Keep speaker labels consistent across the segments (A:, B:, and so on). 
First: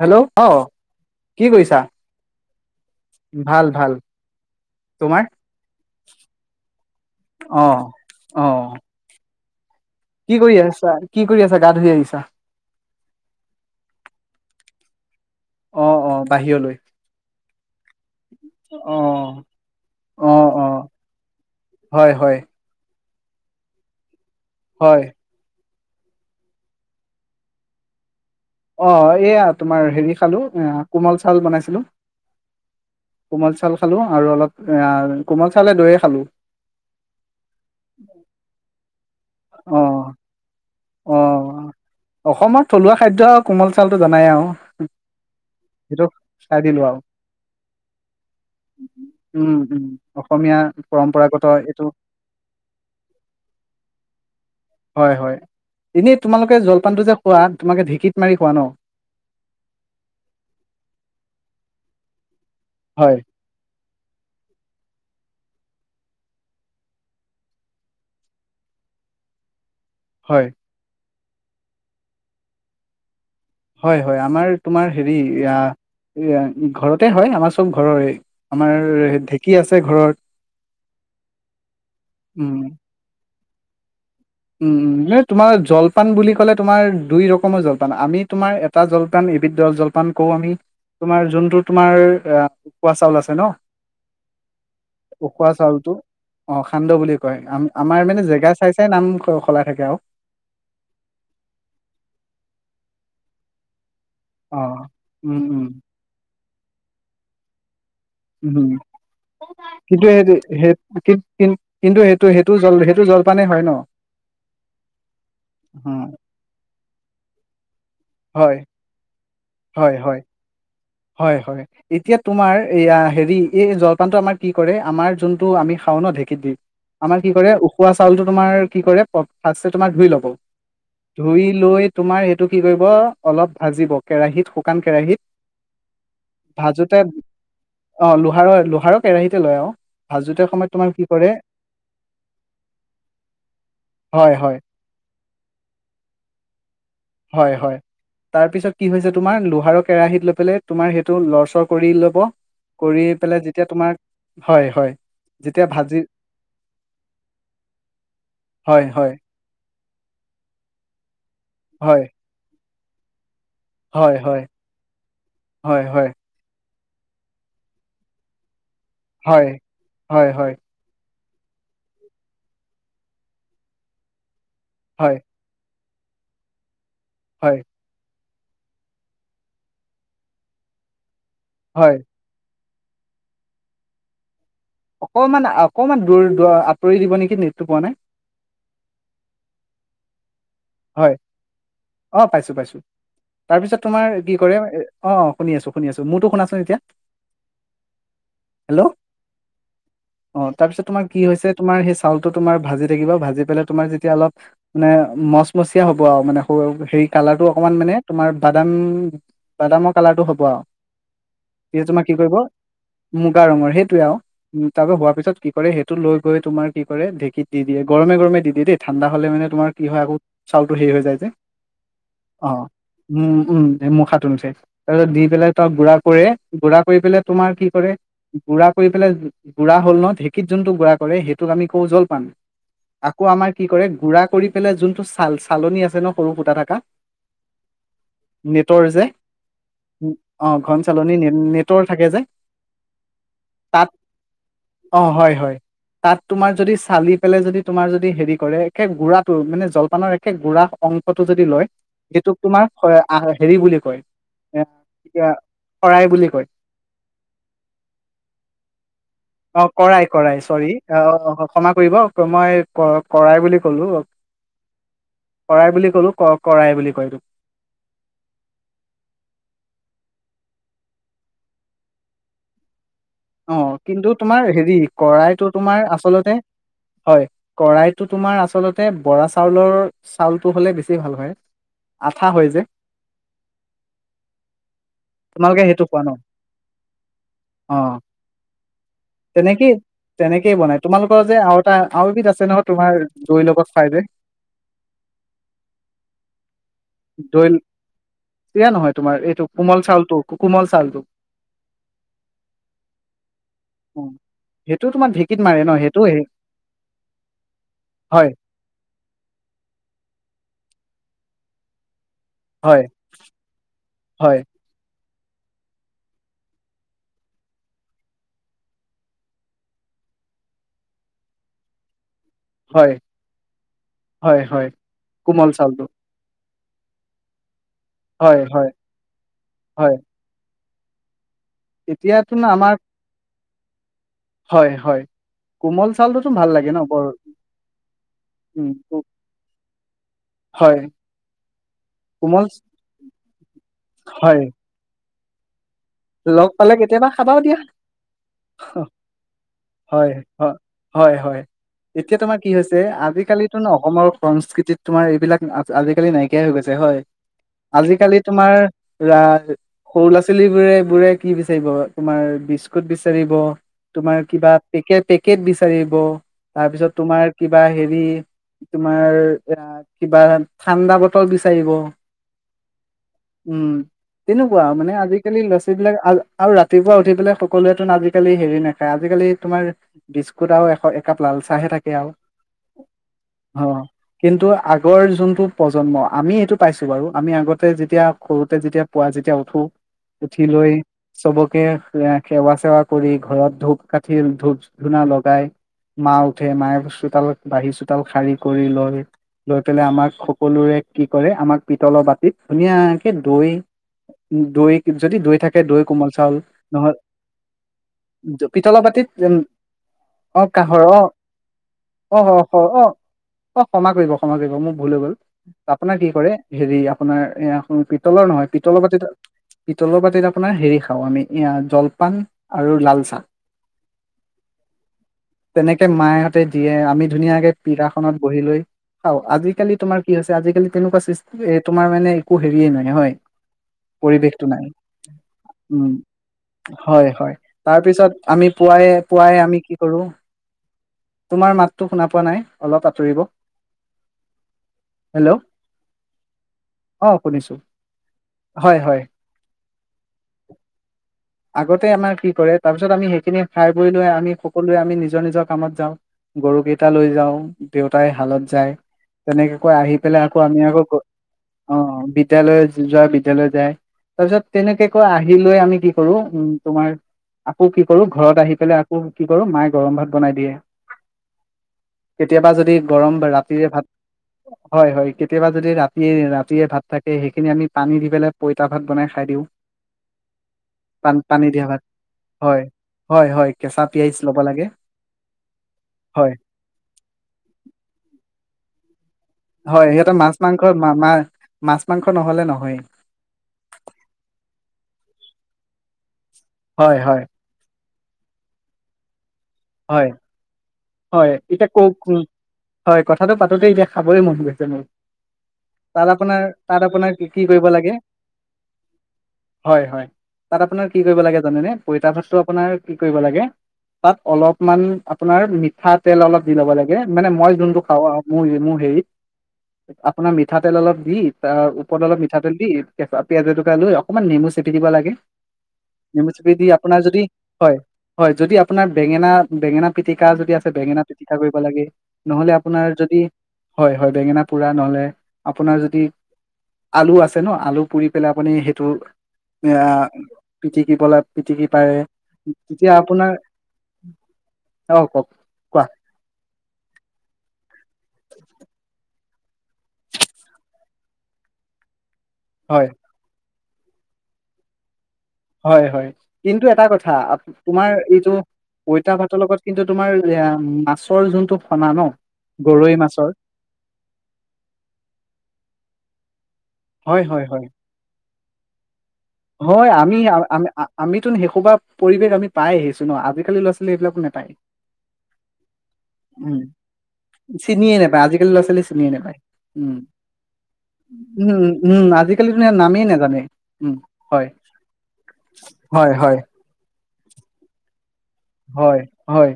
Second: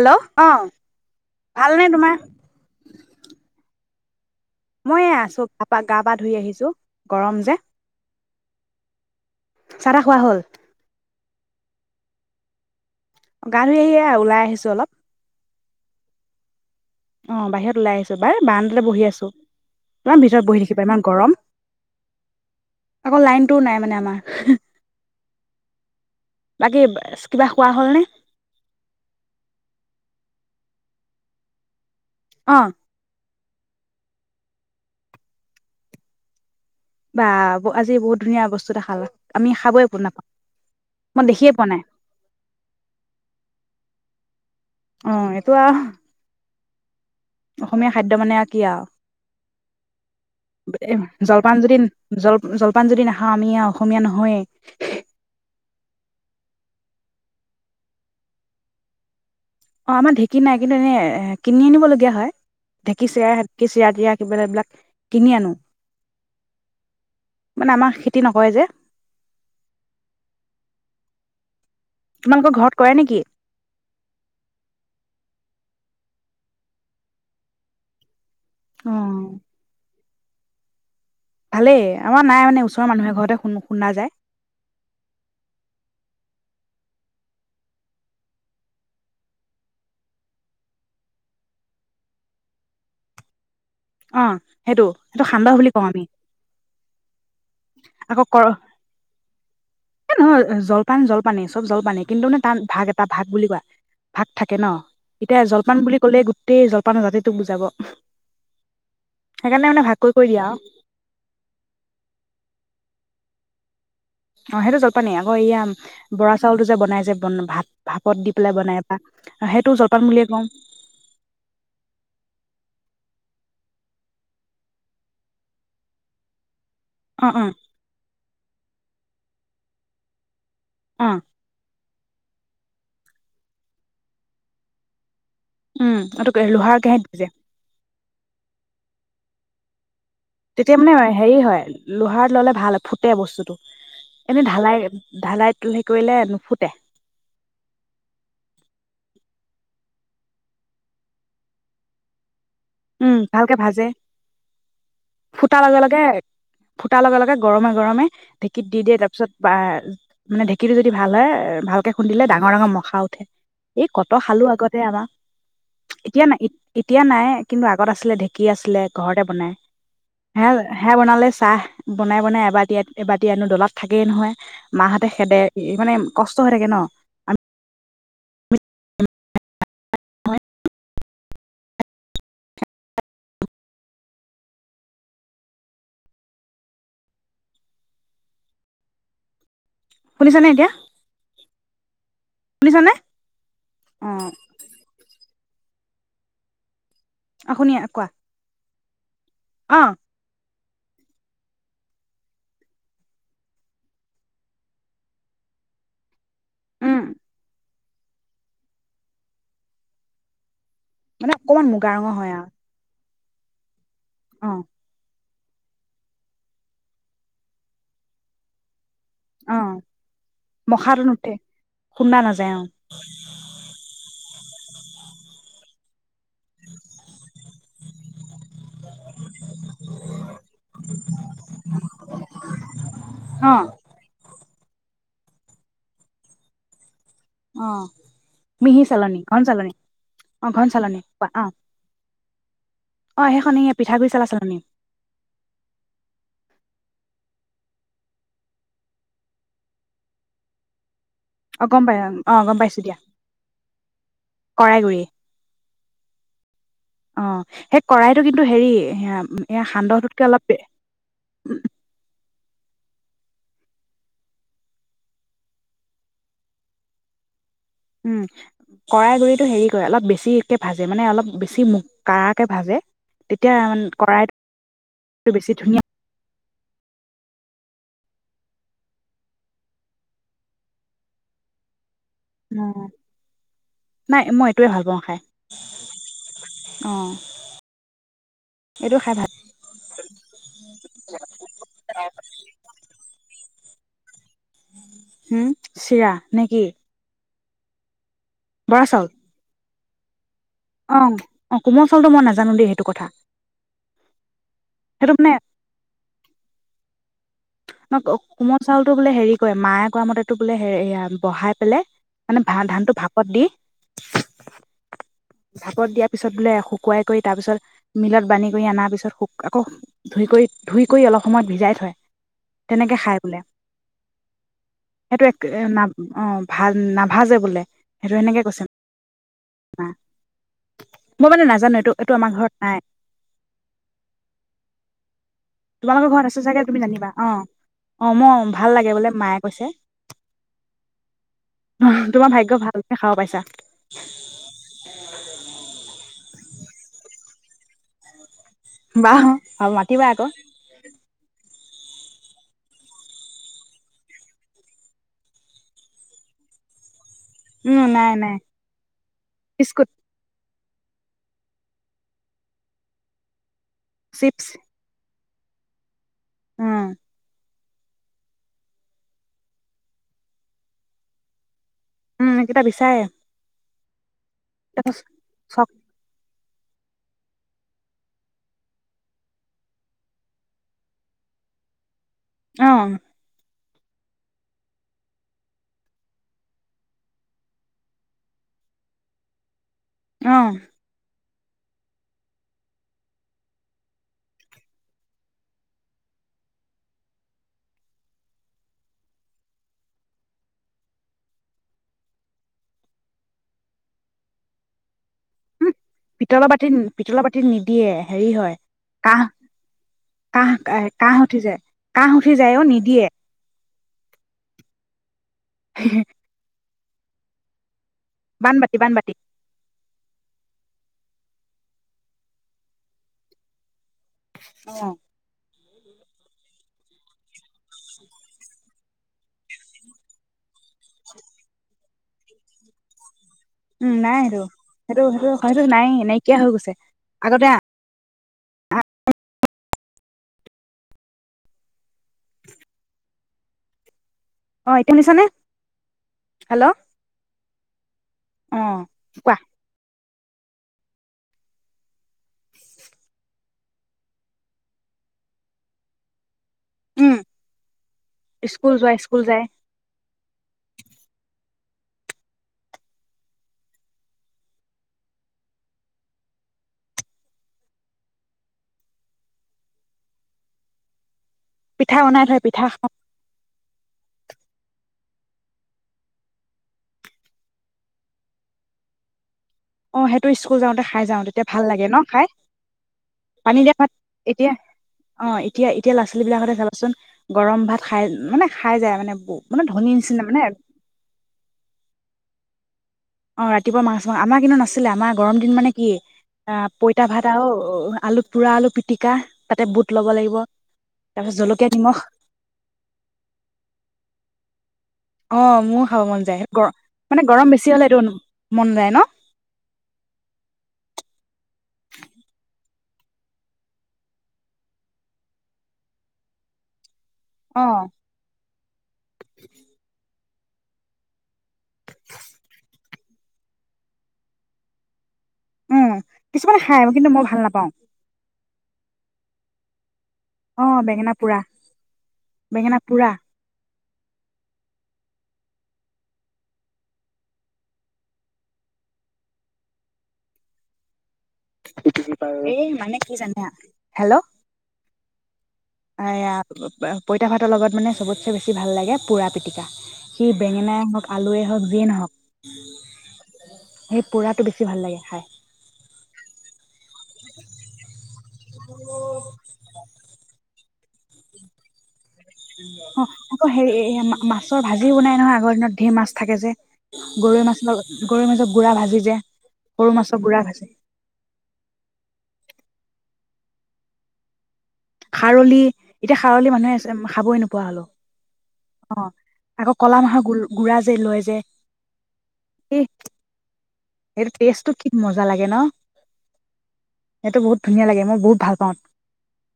A: Hello, অ, কি কৰিছা?
B: ভালনে তোমাৰ
A: ভাল ভাল।
B: মই
A: তোমাৰ
B: আছো গা পা গা পা ধুই আহিছো গৰম যে
A: অ অ
B: চাহ তাহ খোৱা
A: কি
B: হ'ল
A: কৰি আছা কি কৰি আছা গা ধুই আহিছা
B: গান ধুই আহিয়ে ওলাই আহিছো অলপ
A: অ অ বাহিৰলৈ
B: অ বাহিৰত ওলাই আহিছো বাৰ বানডতে
A: অ
B: বহি আছো ইমান
A: অ
B: ভিতৰত বহি
A: অ
B: থাকিবা ইমান গৰম
A: হয় হয়
B: আকৌ লাইনটোও নাই মানে আমাৰ
A: হয়
B: বাকী কিবা খোৱা হ'লনে
A: অ এয়া তোমাৰ হেৰি খালো কোমল চাউল বনাইছিলো
B: অ
A: কোমাল চাল খালো আৰু অলপ কোমল চে দৈয়ে খালো
B: বা আজি বহুত ধুনীয়া বস্তু দেখাল ল আমি
A: অ
B: খাবপোৰ নাপাওঁ
A: অ
B: মই দেখিয়ে পোৱা নাই
A: অসমৰ থলুৱা খাদ্য আৰু কোমল চাউটো জনাই আহ
B: অ এইটো
A: ত দিলো আৰু
B: অসমীয়া খাদ্য মানে আৰু কি আৰু
A: উম উম অসমীয়া
B: এ
A: পৰম্পৰাগত
B: জলপান যদি
A: এইটো
B: জল জলপান যদি নাখাওঁ আমি অসমীয়া নহয়েই
A: হয় হয় এনেই তোমালোকে জলপানটো যে খোৱা তোমালোকে ঢেঁকীত মাৰি খোৱা ন
B: অ আমাৰ ঢেঁকী নাই কিন্তু এনে কিনি আনিবলগীয়া হয়
A: হয়
B: ঢেঁিছোকিছে ৰা তি কিব এইবিলাক কিনি আনো মানে আমাৰ খেতি নকয় যে
A: হয়
B: তোমালোকৰ ঘৰত কৰা নেকি
A: হয় হয় আমাৰ তোমাৰ হেৰি ঘৰতে হয় আমাৰ চব ঘৰৰে আমাৰ
B: অ',
A: ঢেঁকী আছে ঘৰত
B: ভালেই আমাৰ নাই মানে
A: উম
B: ওচৰৰ মানুহে ঘৰতে শুন শুনা যায়
A: উম উম ন তোমাৰ জলপান বুলি ক'লে তোমাৰ দুই ৰকমৰ জলপান আমি তোমাৰ এটা জলপান এবিধ জলপান কওঁ আমি তোমাৰ যোনটো তোমাৰ উকোৱা চাউল আছে ন
B: অ সেইটো সেইটো
A: উখোৱা
B: সান্দহ বুলি কওঁ
A: চাউলতটো
B: আমি
A: অ সান্দ বুলি কয় আম আমাৰ মানে জেগা চাই চাই নাম সলাই থাকে আৰু
B: এই নহয় জলপান জলপানে চব জলপানে কিন্তু মানে তাত ভাগ এটা ভাত বুলি কোৱা ভাগ থাকে
A: অ
B: ন
A: উম
B: এতিয়া
A: উম
B: জলপান বুলি ক'লে গো তেই জলপান ৰাজে তোক বুজাব।
A: উম',
B: সেইকাৰণে মানে ভাগ
A: কিন্তু
B: কৰি
A: সেই
B: কৰি
A: -সেইটো
B: দিয়া আৰু
A: সেই কি কিন্তু সেইটো - সেইটো জল - সেইটো জল পানে হয় ন।
B: অহ', সেইটো জলপানী আকৌ এয়া বৰা চাউলটো যে বনাই যেন বন ভাত। ভাপত দি পেলাই
A: হয়
B: বনাই পা সেইটো জলপান বুলিয়ে কওঁ।
A: হয়-হয় এতিয়া তোমাৰ এইয়া হেৰি এই জলপানটো আমাৰ কি কৰে আমাৰ যোনটো আমি খাও ন ঢেঁকী দি আমাৰ
B: অ
A: কি
B: অ
A: কৰে উখোৱা চাউলটো তোমাৰ কি কৰে। ফাৰ্ষ্টতে তোমাৰ ধুই লব।
B: অ
A: ধুই লৈ তোমাৰ সেইটো কি কৰিব অলপ ভাজিব কেৰাহীত শুকান কেৰাহীত।
B: উম', এটো [unintelligible] লোহাৰ কেৰাহীত ভাজে।
A: অহ', লোহাৰ- লোহাৰৰ কেৰাহিতে লয় আৰু। ভাজোতে সময়ত
B: তেতিয়া
A: তোমাৰ
B: মানে
A: কি কৰে
B: হেৰি হয় লোহাৰত ললে ভাল ফুটে বস্তুটো।
A: হয়
B: এনেই
A: হয়
B: ঢালাই-ঢালাই হে কৰিলে নুফুটে।
A: হয়-হয় তাৰপিছত কি হৈছে তোমাৰ লোহাৰৰ কেৰাহিত লৈ পেলাই তোমাৰ সেইটো লৰচৰ কৰি ল'ব। কৰি
B: উম',
A: পেলাই
B: ভালকে
A: যেতিয়া
B: ভাজে
A: তোমাৰ হয় হয়
B: ফুটাৰ
A: যেতিয়া ভাজি
B: লগে-লগে ফুটাৰ লগে-লগে গৰমে-গৰমে ঢেকিত দি
A: হয়
B: দিয়ে তাৰ
A: হয়
B: পিছত বা মানে ঢেঁকীটো যদি ভাল হয়। ভালকে
A: হয়
B: খুন্দিলে ডাঙৰ-ডাঙৰ ম খা উঠে এই কত
A: হয়
B: খালো
A: হয়
B: আগতে আমাৰ
A: হয় হয়
B: এতিয়া নাই এতিয়া নাই। কিন্তু আগত আছিলে ঢেঁকী আছিলে। ঘৰতে
A: হয়
B: বনাই
A: হয় হয়
B: হে-হে বনালে। চাহ বনাই-বনাই এবাটি-এবাটি আনো দলত থাকেই নহয়। মাহঁতে
A: হয়
B: খেদে ই মানে। কষ্ট হৈ থাকে ন।
A: হয়। হয়। অকমান - অকমান দূৰ দ আঁতৰি দিব নেকি? নেটটো পোৱা নাই।
B: শুনিছে নে এতিয়া।
A: হয়। অহ', পাইছো-পাইছো
B: শুনিছানে
A: তাৰপিছত তোমাৰ
B: অ
A: কি কৰে অহ',। শুনি আছো - শুনি আছো মোৰটো শুনাচোন এতিয়া।
B: অহ', শুনি কোৱা।
A: হেল্ল',
B: অ।
A: অ', তাৰপিছত তোমাৰ কি হৈছে, তোমাৰ সেই চাউলটো তোমাৰ ভাজি থাকিবা, ভাজি পেলাই তোমাক যেতিয়া অলপ ম মচ মচিয়া হ'ব আও, মানে সৰু
B: উম
A: হেৰি কালাৰটো অকণমান মানে তোমাৰ বাদাম বাদামৰ কালাৰটো হ'ব আও।
B: মানে অকণমান মুগা ৰঙৰ হয় আৰু
A: মুগা ৰঙৰ, সেই টো আও,
B: অ
A: উম তাপা হোৱাৰ পিছত‌ তো কি কৰে, সেইটো লৈ গৈ তোমাৰ কি কৰে, ঢেঁকীত দি দিয়ে। গৰমে গৰমে দি দিয়ে দেই। ঠাণ্ডা হ'লে মানে
B: অ
A: তোমাৰ কি হয় আকৌ চাউল টো হেৰি
B: মখাটো
A: হৈ যায় যে
B: নুঠে খুন্দা নাযায় অ
A: [unintelligible] তাৰছত দি পেলে তই গুড়া কৰে গুড়া কৰি পেলাই তোমাৰ কি কৰে গুড়া কৰি পেলাই গুড়া হ'ল ন, ঢেঁকীত যোনটো গুড়া কৰে সেইটোক আমি কওঁ জলপান। আকৌ আমাৰ
B: অ
A: কি কৰে গুড়া কৰি পেলে যোনটো চাল-চালনী আছে ন সৰু ফুটা থাকা
B: অ মিহি
A: নেটৰ যে,
B: চালনী ঘন চালনী অ
A: অহ, ঘন চালনী
B: কোৱা অ
A: নে-নেটৰ থাকে যে,
B: অ সেইখন এই
A: তাত
B: পিঠাগুৰি চালা চালনী
A: অহ, হয় হয়, তাত তোমাৰ যদি চালি পেলে যদি তোমাৰ যদি হেৰি কৰে একে গুৰাটো মেনে জল খনৰ একে গুড়া অং
B: অহ গম পাই, অহ, গম পাইছোঁ দিয়া,
A: হেৰি বুলি কয় এ
B: কৰাইগুৰি।
A: শৰাই বুলি কয়
B: অহ, সেই কৰাইতটো কিন্তু হেৰি হম্
A: অহ, কৰাই কৰাই, চৰি অহ, ক্ষমা কৰিব। মই এহ ক-কৰাই বুলি ক'লো, কৰাই বুলি ক'লো, ক-কৰাই বুলি কয় ইটোক।
B: উম। কৰাই গুৰিটো হেৰি কৰে, অলপ বেছিকে ভাজে মানে অলপ বেছি মু কাৰাকে ভাজে। তেতিয়া
A: অহজ
B: মানে
A: কিন্তু
B: কৰাইটো
A: তোমাৰ হেৰি কৰাইতটো
B: বেছি
A: তোমাৰ
B: ধুনীয়া
A: আচলতে হয়, কৰা়ইটো তোমাৰ আচলতে বৰা চাউলৰ চাউলটো হ'লে বেছি ভাল হয়। আঠা হয়
B: ম।
A: যে
B: নাই মই এইটোৱে ভাল পাওঁ খাই।
A: তোমালোকে সেইটো খোৱা ন
B: অহ।
A: তেনেকে তেনেকেই বনায়। তোমালোকৰ যে আৰু এটা
B: ভাল
A: আৰু এবিধ আছে নহয় তোমাৰ দৈ লোকক ফাইদে
B: হম্, চিৰা নেকি?
A: দৈ [unintelligible] নহয় তোমাৰ, এইটো কোমল চাউলটো। কোমল
B: অ', অ কোমল চউলটো মই নাজানো দেই সেই
A: উম, সেইটো তোমাৰ ঢেকীত মাৰে ন, সেইটো হেৰি
B: ন কোমল চাউলটো বোলে হেৰি কৰে, মায়ে কোৱা মতে টো বোলে হে এয়া বহাই পেলাই মানে ভা
A: হয়
B: ধানটো ভাপত দি
A: হয়
B: ভাপত দিয়াৰ পিছত বোলে শুকুৱাই কৰি তাৰ পিছত মিলত বানী কৰি অনাৰ পিছত আকৌ ধুই কৰি ধুই কৰি অলপ সময় ভিজাই থয়।
A: হয়
B: তেনেকে খায় বোলে।
A: হয় হয়
B: সেইটো এক
A: কোমল
B: না
A: চাউলটো
B: অ'। ভা নাভাজে বোলে। হেটো
A: হয়
B: এনেকে কৈছে
A: হয় হয়
B: মই মানে নাজানো, এইটো এইটো আমাৰ
A: এতিয়াতো ন
B: ঘৰত নাই
A: হয়, হয়। কোমল
B: তোমালোকৰ
A: চাউলটোতো
B: ঘৰত আছে
A: ভাল
B: চাগে
A: লাগে ন
B: তুমি
A: বৰ
B: জানিবা, অ', অ মই
A: উম
B: ভাল লাগে বোলে মায়ে কৈছে।
A: হয়
B: তোমাৰ
A: কোমল
B: ভাগ্য ভাল, খাব পাইছা।
A: হয় লগ পালে কেতিয়াবা খাবাও দিয়া।
B: বাহ, আৰু মাতিবা
A: হয়
B: আকৌ।
A: হয় হয় হয় এতিয়া তোমাৰ কি হৈছে আজিকালিতো ন অসমৰ সংস্কৃতিত তোমাৰ এইবিলাক আজিকালি নাইকিয়াই হৈ গৈছে হয়।
B: উম, নাই
A: আজিকালি
B: নাই
A: তোমাৰ আহ,
B: বিস্কুট,
A: সৰু ল'ৰা ছোৱালীবোৰে বোৰে কি বিচাৰিব? তোমাৰ বিস্কুট বিচাৰিব। তোমাৰ
B: চিপছ
A: কিবা পেকেট পেকেট বিচাৰিব তাৰ
B: উম,
A: পিছত তোমাৰ কি কিবা হেৰি তোমাৰ এহ, কিবা ঠাণ্ডা বটল বিচাৰিব।
B: উম, এইকেইটা বিচাৰে।
A: উম। তেনেকুৱা মানে আজিকালি ল চ
B: চক
A: আৰু ৰাতিপুৱা উঠি পেলাই সকলোৱেতোন আজিকালি হেৰি নাখায়, আজিকালি তোমাৰ বিস্কুট আৰু এক-একাপ লাল চাহে থাকে আৰু।
B: অহ।
A: অ হ, কিন্তু আগৰ যোনটো প্ৰজন্ম, আমি এইটো পাইছো বাৰু। আমি আগতে যেতিয়া সৰুতে যেতিয়া পোৱা যেতিয়া উঠোঁ
B: অ',
A: হিলৈ সবকে এহ, সেৱা-চেৱা কৰি ঘৰত ধূপ কাঠি, ধূপ ধূনা লগাই, মা উঠে। মায়ে চোতাল বাঢ়ি, চোতাল শাৰী কৰি লয়, লৈ পেলাই আমাক সকলোৰে কি কৰে আমাক পিতলৰ বাতিত ধুনীয়াকে দৈ, দৈ যদি দৈ থাকে
B: উম,
A: দৈ কোমল চাউল
B: পিতলৰ বাতিত,
A: নহয়
B: পিতলৰ বাতিত নিদিয়ে। হেৰি
A: জ-
B: হয়
A: পিতলৰ বাতিত
B: কাঁহ,
A: উম, অ
B: কাঁহ,
A: কাঁহৰ
B: এহ,
A: অ
B: কাঁহ উঠি যায়, কাঁহ উঠি যায় অ নিদিয়ে।
A: অহ, ক্ষমা কৰিব ক্ষমা কৰিব। মোৰ ভুল হৈ গ'ল। আপোনাৰ কি কৰে? হেৰি আপোনাৰ এয়া সও পিত তলৰ নহয়,
B: বানবাতি
A: পিতলৰ বাতি
B: বানবাতি
A: পিতলৰ বাতিত আপোনাৰ হেৰি খাওঁ আমি, এয়া জলপান আৰু লাল চাহ।
B: অ'
A: তেনেকে মায়হঁতে দিয়ে, আমি ধুনীয়াকে পিৰাখনত বহি লৈ খাওঁ। আজিকালি তোমাৰ কি হৈছে আজিকালি তেনেকুৱা চিচ তোমাৰ মানে একো হেৰিয়ে নাই, হয়?
B: উম নাই সেইটো। সেইটো সেইটো হয়তু
A: উম
B: নাইয়ে, নাইকিয়া হৈ গৈছে।
A: হয় হয়
B: আগতে
A: তাৰপিছত আমি পুৱাই পুৱাই আমি কি কৰোঁ, তোমাৰ মাতটো শুনা পোৱা নাই, অলপ আঁতৰিব
B: অ এতিয়া শুনিছানে?
A: হেল্ল'
B: হেল্ল',
A: অ শুনিছো হয়
B: অ',
A: হয়
B: কোৱা।
A: আগতে আমাৰ কি কৰে তাৰ পিছত আমি সেইখিনি খাই বৈ লৈ আমি সকলোৱে আমি নিজৰ নিজৰ কামত যাওঁ। গৰু কেইটা লৈ
B: উম,
A: যাওঁ, দেউতাই হালত যায়,
B: স্কুল যোৱা স্কুল যায়
A: তেনেকে কৈ আহি পেলাই আকৌ আমি আকৌ অ বিদ্যালয়ত যোৱা বিদ্যালয় যায়, তাৰপিছত তেনেকে কৈ আহিলৈয়ে আমি কি কৰো, উম, তোমাৰ আকৌ কি কৰো ঘৰত আহি পেলাই আকৌ কি কৰো মায়ে গৰম ভাত বনাই দিয়ে
B: পিঠা বনাই থয়
A: কেতিয়াবা
B: পিঠা
A: যদি গৰম বা ৰাতিৰে ভাত হয়, হয় কেতিয়াবা যদি ৰাতিৰ ৰাতিৰে ভাত থাকে সেইখিনি আমি পানী দি পেলাই পঁইতা ভাত বনাই খাই দিওঁ।
B: অ সেট ত স্কুল যাওঁতে খাই
A: পান
B: যাওঁ
A: পানী
B: তেতিয়া ভাল
A: দিয়া ভাত
B: লাগে ন খাই?
A: হয় হয় হয়
B: পানী দিয়া
A: কেঁচা
B: ভাত
A: পিয়াজ ল'ব
B: এতিয়া
A: লাগে
B: অ এতিয়া এতিয়া ল'ৰা ছোৱালী
A: হয়
B: বিলাকলে চাবাচোন গৰম ভাত খাই, মানে খাই যায়, মানে মানে
A: হয়,
B: ধনী
A: সিহঁতে
B: নিচিনা মানে
A: মাছ-মাংস, মা-মাৰ মাছ-মাংস নহ'লে নহয়েই।
B: অ', ৰাতিপুৱা মাছ-মা, আমাৰ কিন্তু নাছিলে। আমাৰ গৰম দিন, মানে, কি আ,
A: হয়
B: পঁইতা
A: হয়
B: ভাত আৰু আলু পোৰা, আলু পিটিকা তাতে বুট ল'ব
A: হয়,
B: লাগিব তাৰ
A: হয়।
B: পিছত
A: এতিয়া
B: জলকীয়া নিমখ
A: কওকচোন। হয়, কথাটো পাতোঁতেই এতিয়া খাবই মন গৈছে মোৰ।
B: অ মোৰ খাব
A: তাত
B: মন যায়
A: আপোনাৰ,
B: গ
A: তাত আপোনাৰ
B: মানে
A: কি
B: গৰম
A: কৰিব
B: বেছি হলে
A: লাগে?
B: এইটো মন যায় ন
A: হয়, হয়। তাত আপোনাৰ কি কৰিব লাগে? জানেনে, পঁইতা ভাতটো আপোনাৰ কি কৰিব লাগে? তাত অলপ মানে, আপোনাৰ মিঠাতেল অলপ দি ল'ব লাগে গে, মানে, মই
B: অ
A: যোনটো খাওঁ আৰু মোৰ এই মোৰ সেই [inaudible] আপোনাৰ মিঠাতেল অলপ দি তাৰ ওপৰত অলপ মিঠাতেল দি কেঁচা পিয়াঁজ এটুকুৰা লৈ অকণমান নেমু চেপি দিব লাগে
B: উম
A: নেমু চেপি
B: কিছুমানে
A: দি।
B: খাই
A: আপোনাৰ
B: কিন্তু
A: যদি,
B: মই ভাল নাপাওঁ
A: হয়, হয়, যদি আপ আপোনাৰ বেঙেনা বেঙেনা পিটিকা যদি
B: অ
A: আছে, বেঙেনা পিটিকা
B: পোৰা
A: কৰিব লাগে। নহ'লে
B: বেঙেনা
A: আপোনাৰ
B: পোৰা
A: যদি হয়, হয়, বেঙেনা পোৰা, নহ'লে আপোনাৰ যদি আলু আছে, ন? আলু পুৰি পেলাই আপুনি সেইটো আ, পিটিকিবলে
B: পিটিকি পাৰে। এই মানে কি জানে? হেল্ল'!
A: অ' কওক। কোৱা
B: এয়া, বা, পা, পঁইতা ভাতৰ লগত মানে সবত [unintelligible] বেছি ভাল লাগে পুৰা, পিটিকা। সি বেঙেনাই হওঁক, আলুৱে হওঁক যিয়ে নহওঁক।
A: হয়।
B: সেই পোৰাটো বেছি ভাল লাগে খাই।
A: হয়, হয় কিন্তু এটা কথা তোমাৰ এইটো পঁইতা ভাতৰ লগত কিন্তু তোমাৰ মাছৰ যোনটো ফনা ন গৰৈ
B: অ'
A: মাছৰ
B: আকৌ হে মাছৰ ভাজি বনাই নহয় আগৰ দিনত ধেৰ মাছ থাকে যে
A: হয়
B: গৰৈৰ
A: হয় হয়
B: মাছৰ গৰৰ মাছত গুড়াভাজি যে সৰু
A: হয়
B: মাছৰ
A: আমি আ
B: গুড়া ভাজি
A: আমিতো শেষোবা পৰিৱেশ আমি পাই আহিছো ন আজিকালি ল'ৰা ছোৱালী এইবিলাক নাপায়।
B: খাৰলি এতিয়া খাৰলি মানুহে খাবই নোপোৱা হলো
A: চিনিয়ে নোপায় আজিকালি ল'ৰা ছোৱালী
B: আহ
A: চিনিয়ে নোপায়
B: আকৌ
A: উম
B: কলা মাহৰ গ গুৰা যে লয় যে
A: উম উম আজিকালি
B: এই
A: নামেই নাজানে উম
B: সটো
A: হয়
B: টষ্টটো কি মজা লাগে ন।
A: হয় হয়
B: সেই বহু ধুনীয়া লাগেই বুত
A: হয়, হয়,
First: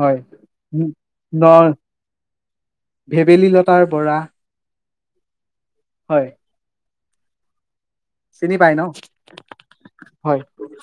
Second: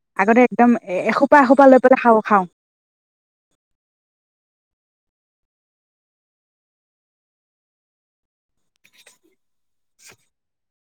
A: হয়
B: আগতে একদম এসোপা
A: ন
B: এসোপা লৈ পেলাই খাওঁ খাওঁ
A: ভেবেলী লতাৰ বৰা হয়। চিনি পাই ন হয়।